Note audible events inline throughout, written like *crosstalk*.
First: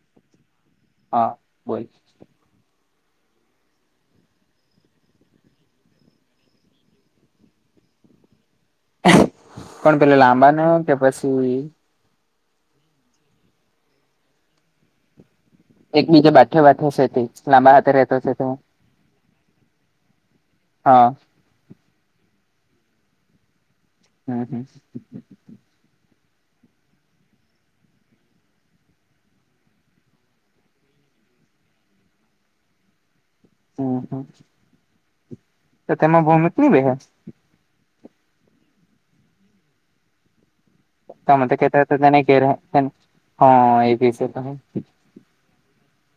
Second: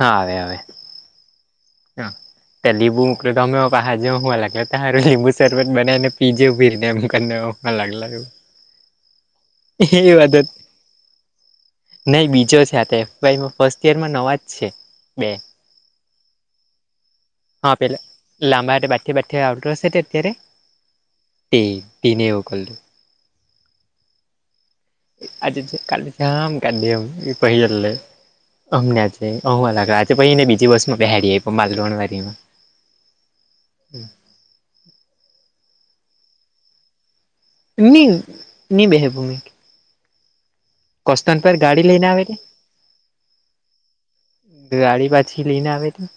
હા અવે. હા બોલ ત્યા લીંબુ મ ઉપ તોમે પાહાજ હોુંવા લાગે ત્યા હારુ લીંબુ સ સરબત બનાને પીજે ઉભરનેમ કરને. મ લાગલા એું. કોણ પેલા લાંબાને કે પછી. નહી બીજો છે આ તો એફ ફસ્ટ યર માં નવા જ છે બે. એકબીજા બાઠ્યો છે લાંબા હા હાથે પેલા રહેતો છે તો. લાંબા હાથે બાથે બાથે હા. એ બનેવગું. હમ હમ. આજે કાલે જામ કડેમ પહેલલે. અમનેં અ લાગ આજે પને બીજી બસમાં પહેરીડી આવી બાદણ વાડીમાં. હમ હ તો તેમાં ભૌમિક નની બે. ની ની બેહે ભૂમ. તમે તો કે ગાડી લઈને આવે રને તે ઘરેને હ એ છે. ગવાળડી પાછી લઈને આવે ત.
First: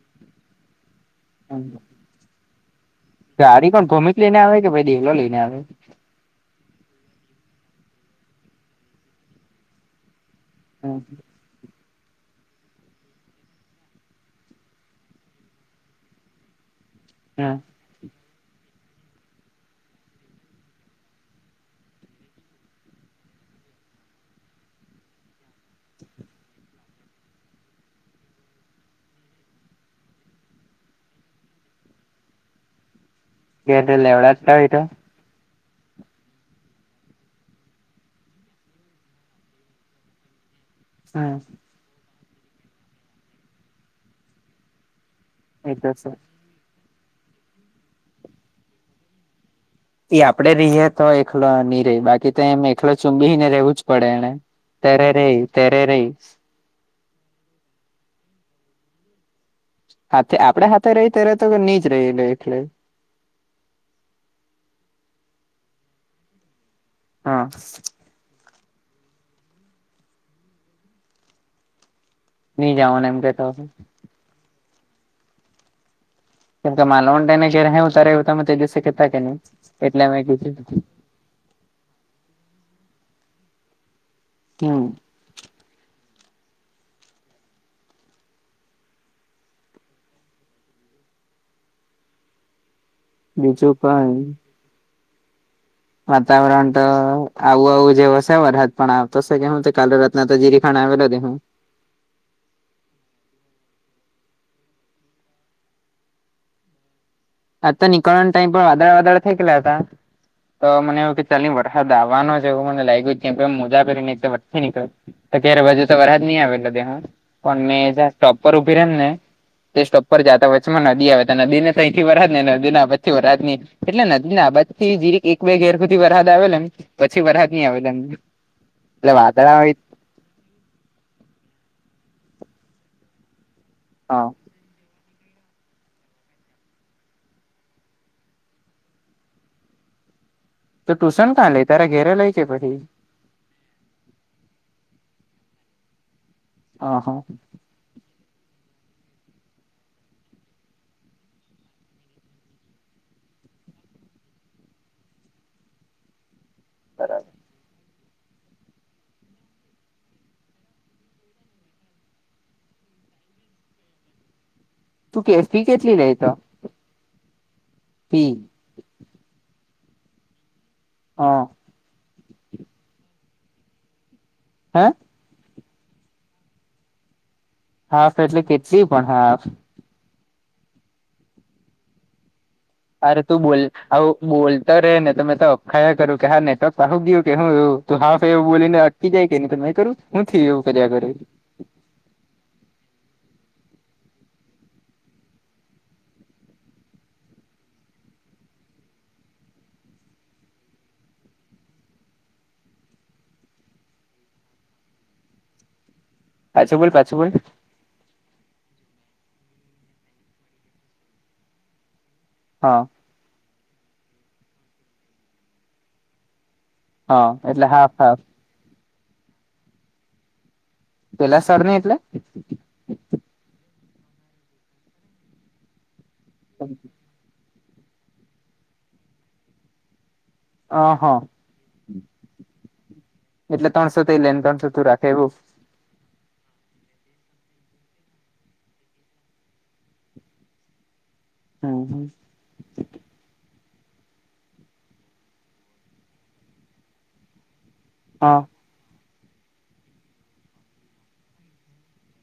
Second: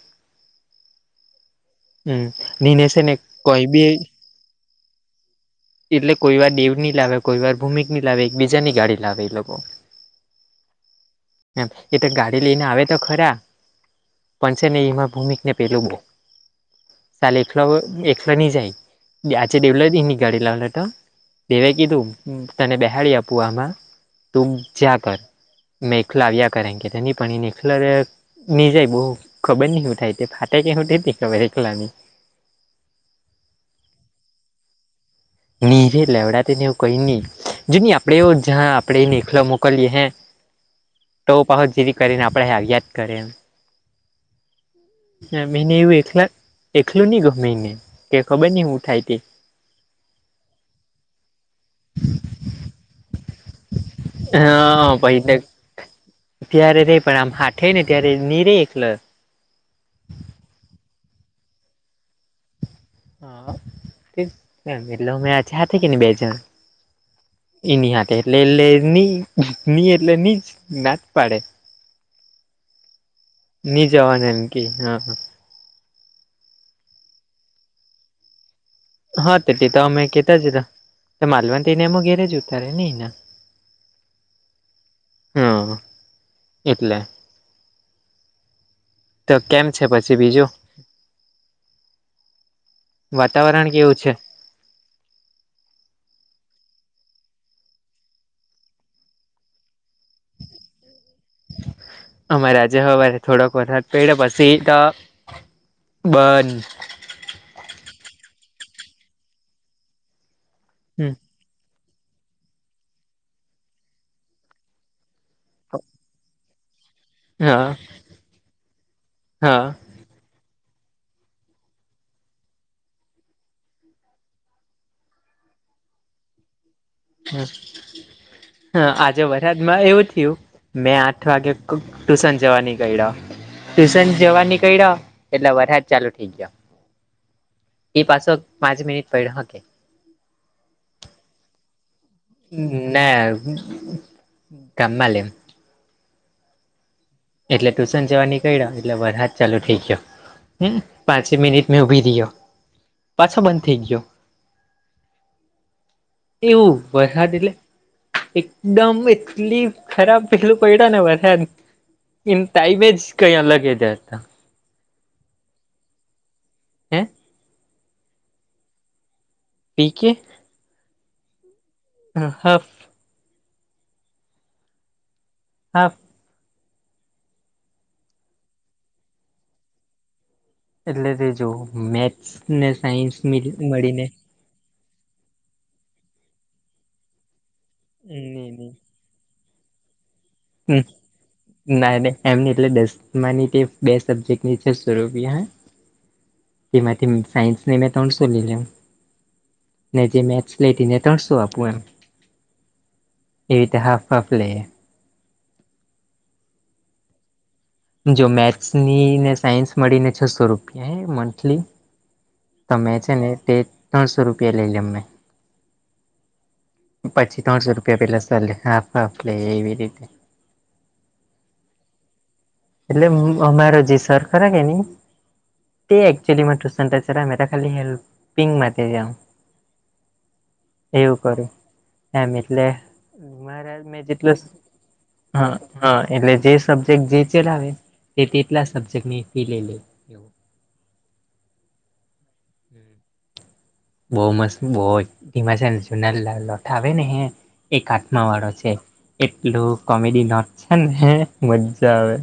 હમ. હમ નિને છેને. સારી કોણ ભોમિક લઈને આવે કે ભાઈ દેવલો લઈને આવે. એટલે કોઈ વાર દેવની લાવે કોઈ વાર ભૂમિકની લાવે એકબીજા ની ગાડી લાવે એ લોકો. હમ. એમ એ તો ગાડી લઈને આવે તો ખરા પણસે એમાં ભૂમિક ને પેલું બહ સાાલ હમ એખલા એખલાની જાય આજે દેવલા. ગાડી લાવહે તો દેવે કીધું તને બેહાડી આપુ આ તું જ્યા કર મેખ લાવ્યા કરે કે તેની પણ એખલા નિજાય બહુ ખબર નિ હુંથાય એ તે ફાટે કેહું ટે જ ની ખબર એખલા ને કે ટે લેવળા કા જ હોય તો ની રે લેવડા તે ને એવું કઈ નહી જો નહી આપડે જ્યા આપે એકખલા મોકલીએ હે તો હમ પાછો જેવી કરીને આપડે આવીયા જ કરે હા, મહિને એ તો એવું છે એકલા એકલું નહી ગ મહિને કે ખબર નઈ હું થાય, ઈ આપડે રહીએ, તો એકલો બાકી તો એમ એકલો ચુંબીને રહેવું જ પડે એને હ ત્યારે રેય ત્યારે રેય ત્યારે રે પણ આમ હાથેે ને ત્યારે ની રે એકલો. હાથે આપડે હાથે રહી ત્યારે તો નીજ રહે *inaudible* એ *inaudible* હા એટલે અમે હાથે કે બેજ હા એની હાથે એટલે એટલે ની ની એટલે ની જ ના જ પાડે. ની જાવાના એમ કેતો હશે, જવા દે એમ કેઈ તો, કે માલવને *inaudible* કે ઉતારે ઉ હા, તે તો અમે કેતા જ હતા માલવન તેને એમ ઘેરે જ ઉતારે ને *inaudible* હા, એટલે તો કેમ છે, પછી બીજું? વાતાવરણ બીજું કેવું છે? કઈ વાતાવરણ તો આવું આવું જેવો છે, વરસાદ પણ આવતો સે કે હું કાલે રાતના તો જીરીખાણ આવેલો દે હુ અમારે આજે હવારે થોડોક વરસાદ પડ્યો પછી તો, બંધ આજ તો નીકળવાના ટાઈમ પર વાદળા વાદળા થઈ ગયલા હતા, તો મને એવું કે ચા હા, દાવાનો છે એવું મને લાગ્યું કેમ કે મોજા પહેરી ને વટ થી નીકળ તો કયારે હજી તો વરસાદ ની આવે તો દેહુ પણ મે હા જ્યાં સ્ટોપ પર ઉભી રેમ ને હા તે સ્ટોપ પર જાતા વચમાં નદી આવે તે નદી ને થઈ, વરસાદ ને નદી આબાજ થી વરાદની એટલે નદી ની આ બાજ થી જીરીક એક બે ઘેર સુધી વરસાદ આવે ને પછી વરસાદ હા ની આવે, ત્યાં એટલે આજે વાદળા વરસાદમાં એવું થીયું. મેં આઠ વાગે ટ્યુશન જવા નીકળ્યો ટ્યુશન હા જવા, એટલે વરસાદ ચાલુ થ ઈ ગયો. એ પાછો પાંચ મિનિટ પડ્યો હકે તો ટુશન કાં લે તારા ઘેરે લઇએ ને ગામમાં લેશે. હા હા એટલે ટ્યુશન જવા નીકળ્યા એટલે વરસાદ ચાલુ થઈ ગયો. હમ્મ પાંચે મિનિટ મેં ઉભી રહયો પાછો બંધ થઈ ગયો. એવું બરાબર વરસાદ એટલેે એકદમ એટલી ખરાબ પહેલું પડ્યો ને વરસાદ ન ટાઈમે એજ કઈ અલગ તું કેફી કેટલી લઇએ તો. હે પી પી કે હા *unintelligible* હે હાફ. હાફ એટલે કેટલી પણ હાફ. એટલે તે જો મેથને. અરે તું બોલ બોલ. તો રે ને તમે તો અખાયા કરું કે હા નેટ પહું ગયું કે હું એવું તું હાવું બોલીને. કી જાય કે ન કરું હું થી એવું કર્યા કર. ના ન એમ એટલે દસ ની બે સબ્જેક્ટની છે સ્વરૂપી હ. કેમાં સયન્સ નનેમે તડું સોલી લમ. ને જે મે્સ લેતી ને ત્રણસો આપું એમ. એવીતે હાફફલેે. પાછું બોલ પાછું બોલ. જો મેથ્સ ની ને સાયન્સ મળીને છસો રૂપિયા હ મંથલી. હા તમે છે ને તે ત્રણસો રૂપિયા લઈ લમને. હા પછી એટલે ત્રણસો હાફ રૂપિયા હાફ પેલા સે હાફ હાફ લે એવી રીતે. પેલા સરર ન એટલે. એટલે અમારો જે સર ખરા કે તે એકચુલી ટુ. મેા ખાલી પિંક માથે જાઉ અ હ એવું કરું. એમટલે. એટલે ત્રણસો થી લઈ ને તણસો તું રાખે એવું. હા હા એટલે જે સબ્જેક્ટ જે ચલાવે તે તેટલા સબ્જેક્ટ ફી લઈ લે. એવું. હમ હમ. બહુ મસ્ત બહ ધીમાસા ને જુના લોઠાવ ને હે. એ કાઠમા હા વાળો છે એટલું કોમેડી નોટ છે ને મજ્જા આવે.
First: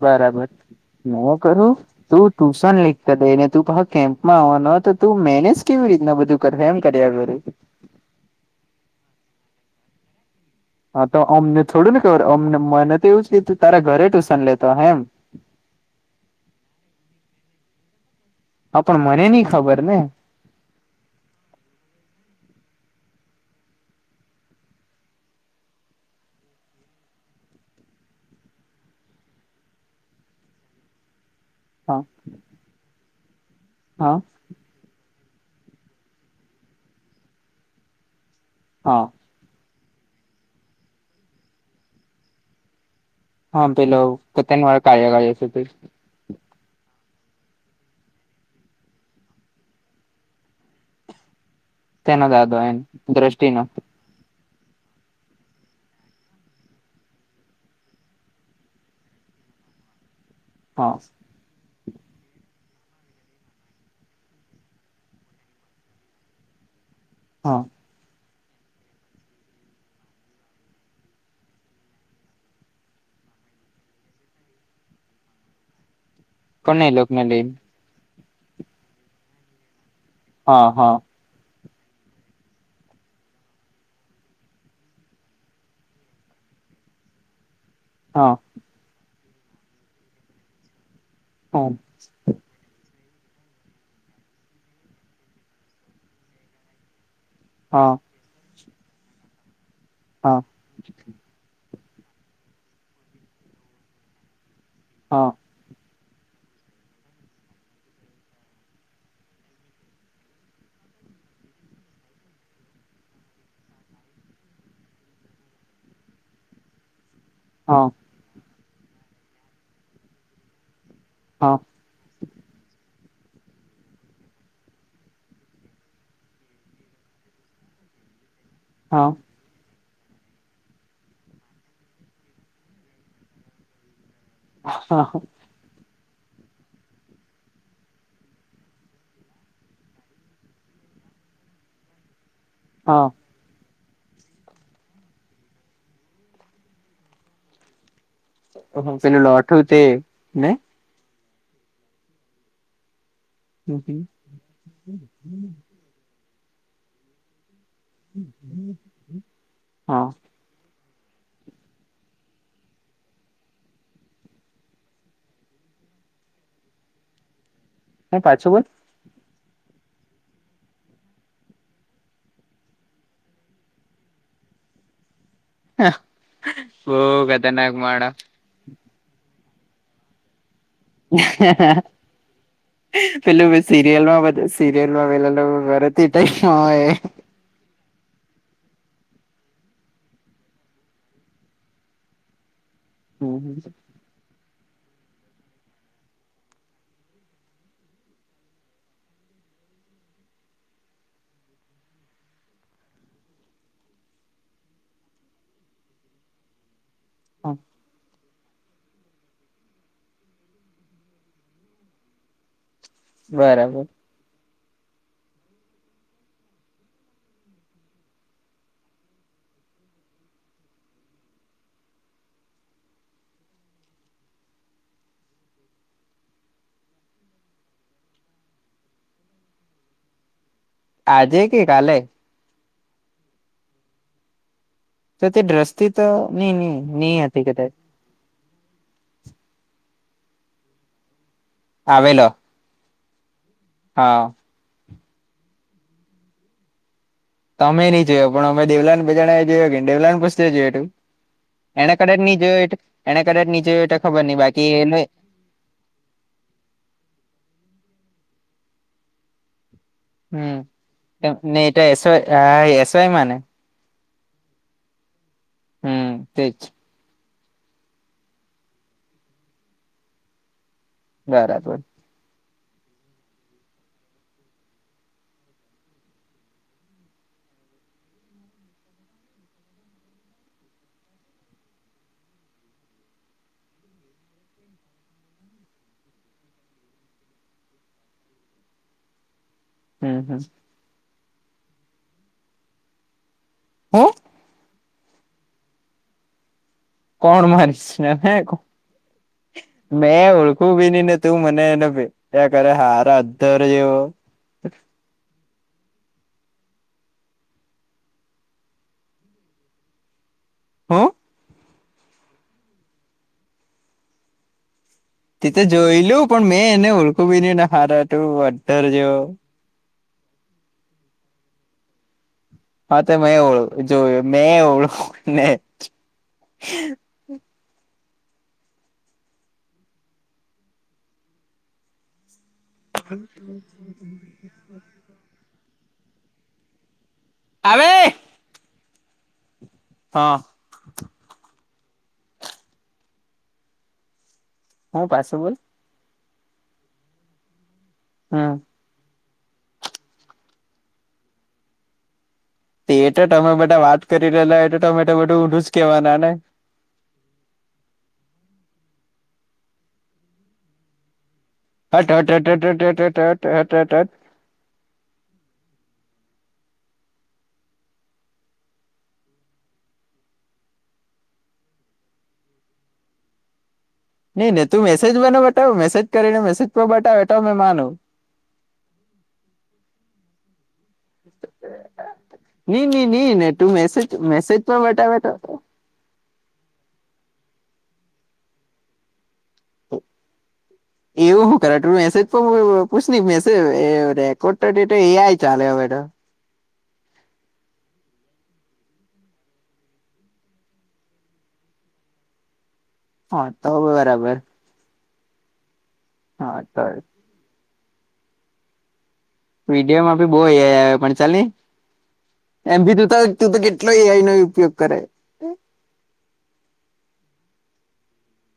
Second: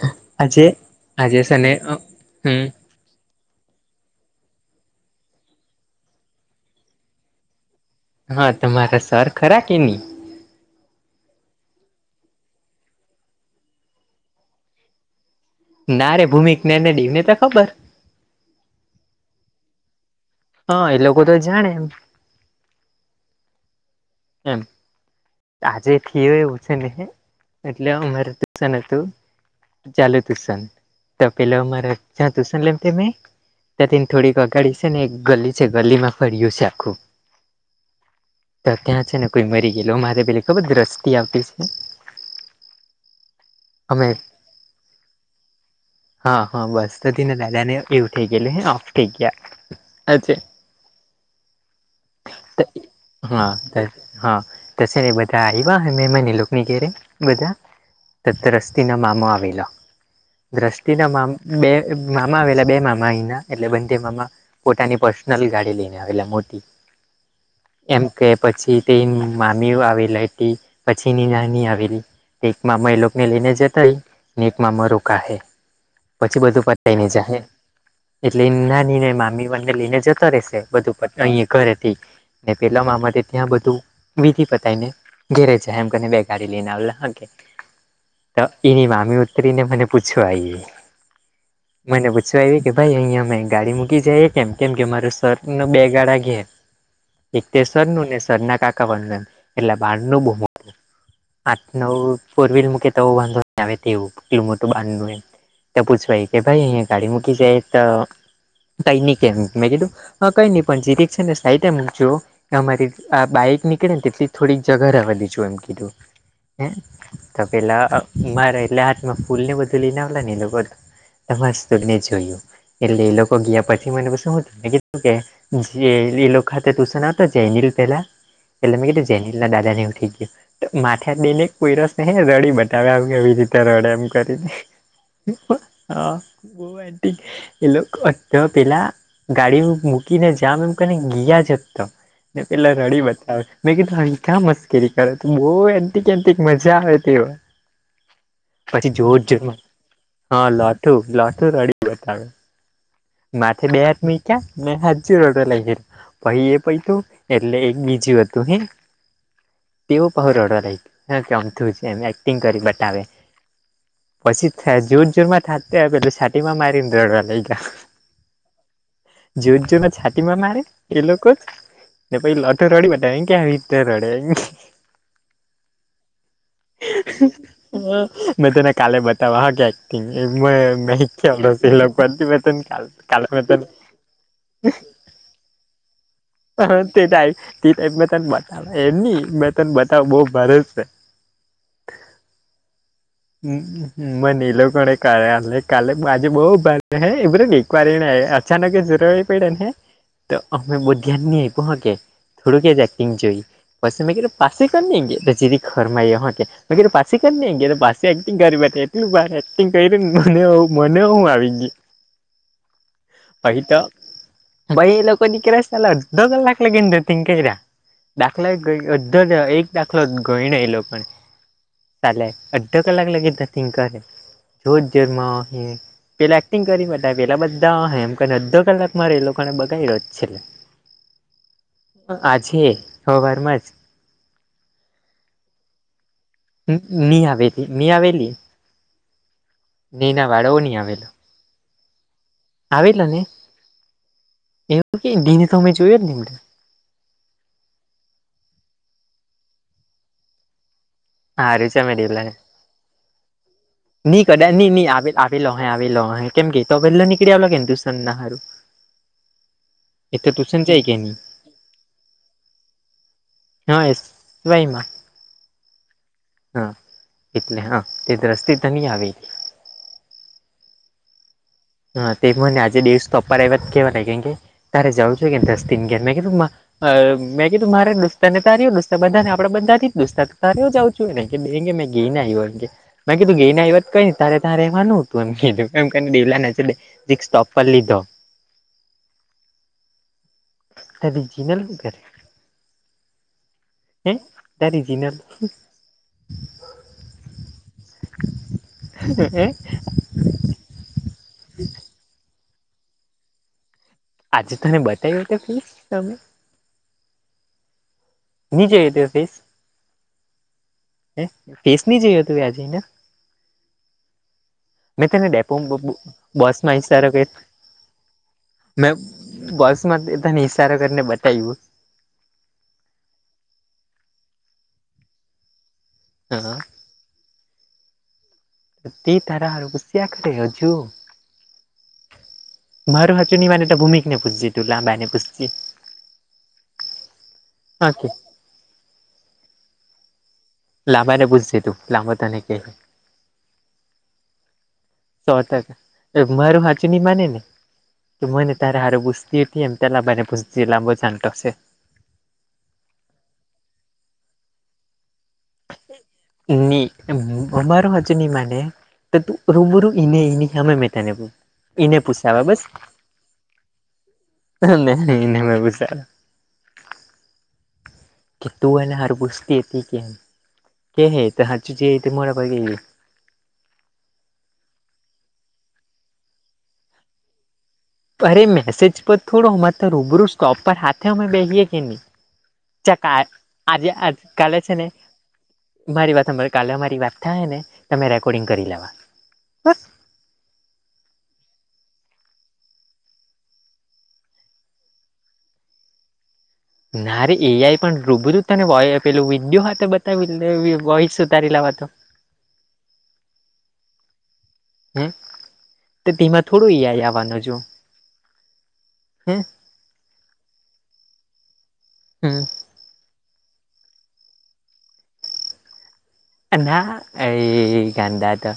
બરાબર આજે ન આજે છે કરું ને તું હમ ટુશન લ! લઈને તું પ કેમ્પમાં આવવાનો હો તો તું મેને જ કેવી રીતના બધું કર એમ કર્યા ઘર. હા તમારા સર ખરા કે નહી. હા તો અમને થોડું ને ખબર અમને મને તો એવું છે કે તું તારા ઘરે ટ્યુશન લેતો હેમ. નારે ભૂમિિકને ને દવને તો ખબર. હા પણ મને નહ ખબર ને. હા એ લોકો તો જાણે એમ. એમ. આજે થયો એવું છે ને એટલે અમાર દુસન હતું. ચાલુ તુશન તો પેલો મારા હા જ્યાં તુશન લેમ મેં. ને હા થોડીક અગાડી છે ને એક ગલી છે ગલીમાં ફરય્યું છે આખું. તો હા ત્યાં છે ને કોઈ મરી ગેલો મારે પેલી ખબર દ્રષ્ટિ આવતી છે. હા પેલો અમે કતની વાળ કાર્યગ છે. હા હા બસ તોને દાદા ને એવું થઈ ગયેલું હ ઓફ થઈ ગયા હ. *inaudible* નાદાદ એ દ્રષ્ટિનું. હા. સરલે બધા એબ હમે એમાની લોક નિની ઘેે બધા. ત દ્રષ્ટિના મામો આવેલો હા દ્રષ્ટિના મામ. બે મામા આવેલા બે મામા અહીના એટલે બંે મામા. પોતાની પર્સનલ ગાડી લઈને આવે મોટી. હા. એમ કે પછી તે મામી આવેલી હતી પછીની નાની આવેલી. મામ એ લોગને લઈને જતા હ એક મા મ ર કાહે. પછી બધું કોને એ પતાય ને લોકોને જાય લઈને એટલે નાની ને મામી મને લઈને જતો. તરે છે હા હા બધું અહીંયા કરેથી ને પેલા મામા ત્યાં બધું. વિધિ પતાવીને ઘેરે જ એમ કરીને બે ગાડી લઈને આવલા હા કે. હા તો એની મામી ઉતરીને મને પૂછવા આવી હા મને પૂછવા આયવી કે ભાઈ અહીયાં અમે ગાડી મૂકી જાઈએ કેમ-કેમ કે મારા સર નો બે ગાળા ઘે એક તે સરનું ને સરના કાકા વંદન એટલે બહારનું બહું. આઠ નવ ફોર વ્હીલ મૂકે તો વાંધો ન આવે તેવું, તેવું મોટું બાંધનું હે. તો પૂછવા આલી કે ભાઈ અહીયાં ગાડી મૂકી જઈએ તો, કાઈ નહી કહે એમ મેં કીધું હા કાઈ નહીં, પણ જીરીક છે ને સાઈટ એમ ચો, અમારી આ બાઈક નીકળે ને તેટલી થોડીક જગા રહેવા દેજો એમ કીધું, હે તો કહે લ મારે હાથમાં ફૂલ ને એ બધું લઈને આવલા ને *unintelligible* જોઈએ. એટલે ઈ લોકો ગયા પછી મને શું, મે કીધું કે જે ઈ લોક ખાતે ટુશન આવતા *unintelligible* પહેલા એટલે મે કીધું જેનીલ ના દાદા ને હવે ઠીક *unintelligible* તો માથે દે ને કોઈરસ નહીં રડી બતાવે, આવી-આવી રીતે રડે એમ કરીને. હા. *unintelligible* એ લોક અત પેલા ગાડી મૂકીને જાવ એમ કરીને ગયા જ હતો. એટલે રડી બત વે, મેં કીધું હંખા મસ્કરી કરે, તું બહુ *unintelligible* મજા આવે તેવો. પછી ઓહો, જો પેલું જજ, લોઠું તે હા ને લાઠું-લાઠું રડી બતાવે. માથે બે હમ. હાથ મૂક્યા, ને હાથ જોડવા લાગી, પહી એ પયતું એટલે એક દી જીવતું હે હા તેવો *unintelligible* હા કે અમથું છે ને એક્ટિંગ કરી બતાવે. પછી થે જોર-જોર માં થાતે પેલું છાતી માં મારીને રડવા લાયગા. *unintelligible* પાછું બોલ. જ્યો જન છાતીમાં મારે એ લોકો, ને પહીં રડ તો રડી બતાવે કે આવી રીતે રડાય. બો ખતરનાક માણહ *inaudible* મેં તને કાલે બતાવવા હ કે એક્ટિંગ મ કાલે મેં પેલું હવે તને સીરિયલમાં બત સિરિયલમાં પેલું *unintelligible* *unintelligible* તી ટાઈપમાં બતાવે નહી મે તન બતાવ બહું ભારે છે. હમ, હમ. હમ્મ. મ નીલો કોણે *unintelligible* કાલે માજી બહુ *unintelligible* એકવાર હે ને અચાનક જ રોઈ પડને હે તો અમે *unintelligible* થોડું કે જ એક્ટિંગ જોઈ, પસી મે કીધું પાસી કરને કે *unintelligible* પાછી કરને *unintelligible* પાછી એક્ટિંગ *unintelligible* એટલું ભારે એક્ટિંગ કરીને મને એવું મને રોહું આવી ગયું. પહી તો બરાબર પહી એ લોક દીકરા સાલા *unintelligible* ધતિંગ કયરા. દાખલા ગ અધર એક દાખલો ગયનો એ લોકોએ કાલે અડધો કલાક લગીન ધતિંગ કરે *unintelligible* પેલા એક્ટિંગ કરી બધાએ, પેલા બધા હેમ કરીને, અડધો કલાક મારે એ લોકોને બગાયડો જ છે. આજે કે કાલે? આજે હવાર માંજ. તો તે દ્રષ્ટી તો, ની-ની-ની હતી કદાચ. એ આવેલી ને એના વારોવ નહીં આવેલા. આવેલો. આવેલા ને? હા. એવું કે દિને મે જોયો જ નહીં *unintelligible* તમે નહીં જોયો, પણ અમે દેવલાને બેજારાએ જોયો કે દેવલાને પૂછ લેજે તું. હારું એને ચમે કદચ રેલા ની જોયો હોય તો, એને કદાચ ની જોય હોય તો ખબર નઈ, બાકી એનાય પેલો હે આવેલો હે કેમ કે તો પહેલો નીકળી આવલો કે ટ્યુસન ના હારું. એ તો હમ્મ ટ્યુશન જાય કે ની ને તો એસ વાય આ એસ વાય મા ને. હા એસ વાય માં. હમ્મ. હા એટલે હા તે દ્રષ્ટિ તની આવી. બરાબર. હા તે મને આજે દિવસ તો અપાર એવા જ કહેવાન કેમ કે તારે જવું જોઈ કે દસ દિનગયાર મેં કધું મા અ મેં કીધું મારે દુસ્તારને તરીયું દુસ્તાર બધાને આપડે બધા થી દુસ્તાર તરીયું જાઉં શું ના ને એમ કે બે મેં ગઈ ને આવ્યો એમ કે. મે કીધું ગઈ ને આવ્યા કઈને તારે ત્યાં રહેવાનું હતું એમ કીધું એમ કરી ને દેવલા ને *unintelligible* જીરિક સ્ટોફ લીધો. હમ્મ હામ. તારી જીનલ હું કરે હું હૈ? તારી જીનલ હું કોણ મારી જીનલ હે હે મેં ઓળખું બી ની ને તું તું મને ના પે એ કદ હાર અધર જેવો. આજે તમે બતાવ્યો *unintelligible* નથી તમે. ની જોઈતી હતી હું હે ફેસની જોયો તું આજે એનો. મેં તેને તે ડેપો તો બ બ જોયલું પણ મેં બસમાં એને ઇશારો ઓળખું કર્યો બી નહી ને હારા તું અધર મે જેવો બસ મા તને ઇશારો કરીને બતાવ્યો. હા તો મેં ઓળ જોયું મેં ઓળખું ને હાં હા. *inaudible* તે તારા હારુ પૂછ્યા કરે હજું. મારું હાચું ની માને તો ભૂમિક ને પૂછજે તું લાંબા ને પૂછજે હા કે આવે હા. લાંબા ને પૂછજે તું લાંબા તને કેહ. હું સો પાછું બોલ ટકા મારું હાચુ ની માને ને તો હમ મને તારે હારુ *unintelligible* કેમ દલાભાઈ ને પૂછજે લાંબો જાન તો છે. એ તો તમે બધા વાત કરી લેલા એ તો તમે બધું ઊડું જ કેવાના ને. ની અમારું હાચું નહિ માને. તો તું રુબરૂ ઈ ને એની સામે મેં તને પૂછું. *unintelligible* હા ને અને મે ભી સારો. કેતુ એને હારુ પૂછતી હતી એ કે કેહે તો હરચું જે તે મોઢા પર કહે. નઈ નને તું મેસેજ મને બતાવ મેસેજ કરીને મેસેજ પણ બતાવ તો મે માનું. અરે મેસેજ પર થોડો અમારે તો રૂબરૂ સ્ટોપ પર હા તો અમે બેહિયે કે નહીં ની ની ચકા ની ને તું આજે મેસેજ આજ મેસેજ કલે છે પર ને બતાવે તો મારી વાત સાંભળ કાલે આમારી વાત થાય ને તો રેકોર્ડિંગ કરી લેવા હા. એવું હું કરે તું મેસેજ પણ પૂછ ની મેસેજ રે રેકોર્ડ તે તો એ આઈ ચાલે હવે તો. ના રે એ આઈ પણ રૂબરૂ તને વોય પેલું વિડિયો હાથે બતાવી ને વી વોઇસ ઉતારી લેવાતો. હા તો હવે બરાબર. હમ્મ તો તેમાં હા થોડું તો અ આઈ આવવાનો જો. હે વિડીયોમાં ભી બો આ ઈ પણ ચાલની એમ ભી તું તો તું તો કેટલો એ આઈ નો ઉપયોગ કરે. ના એ ગાંધા તો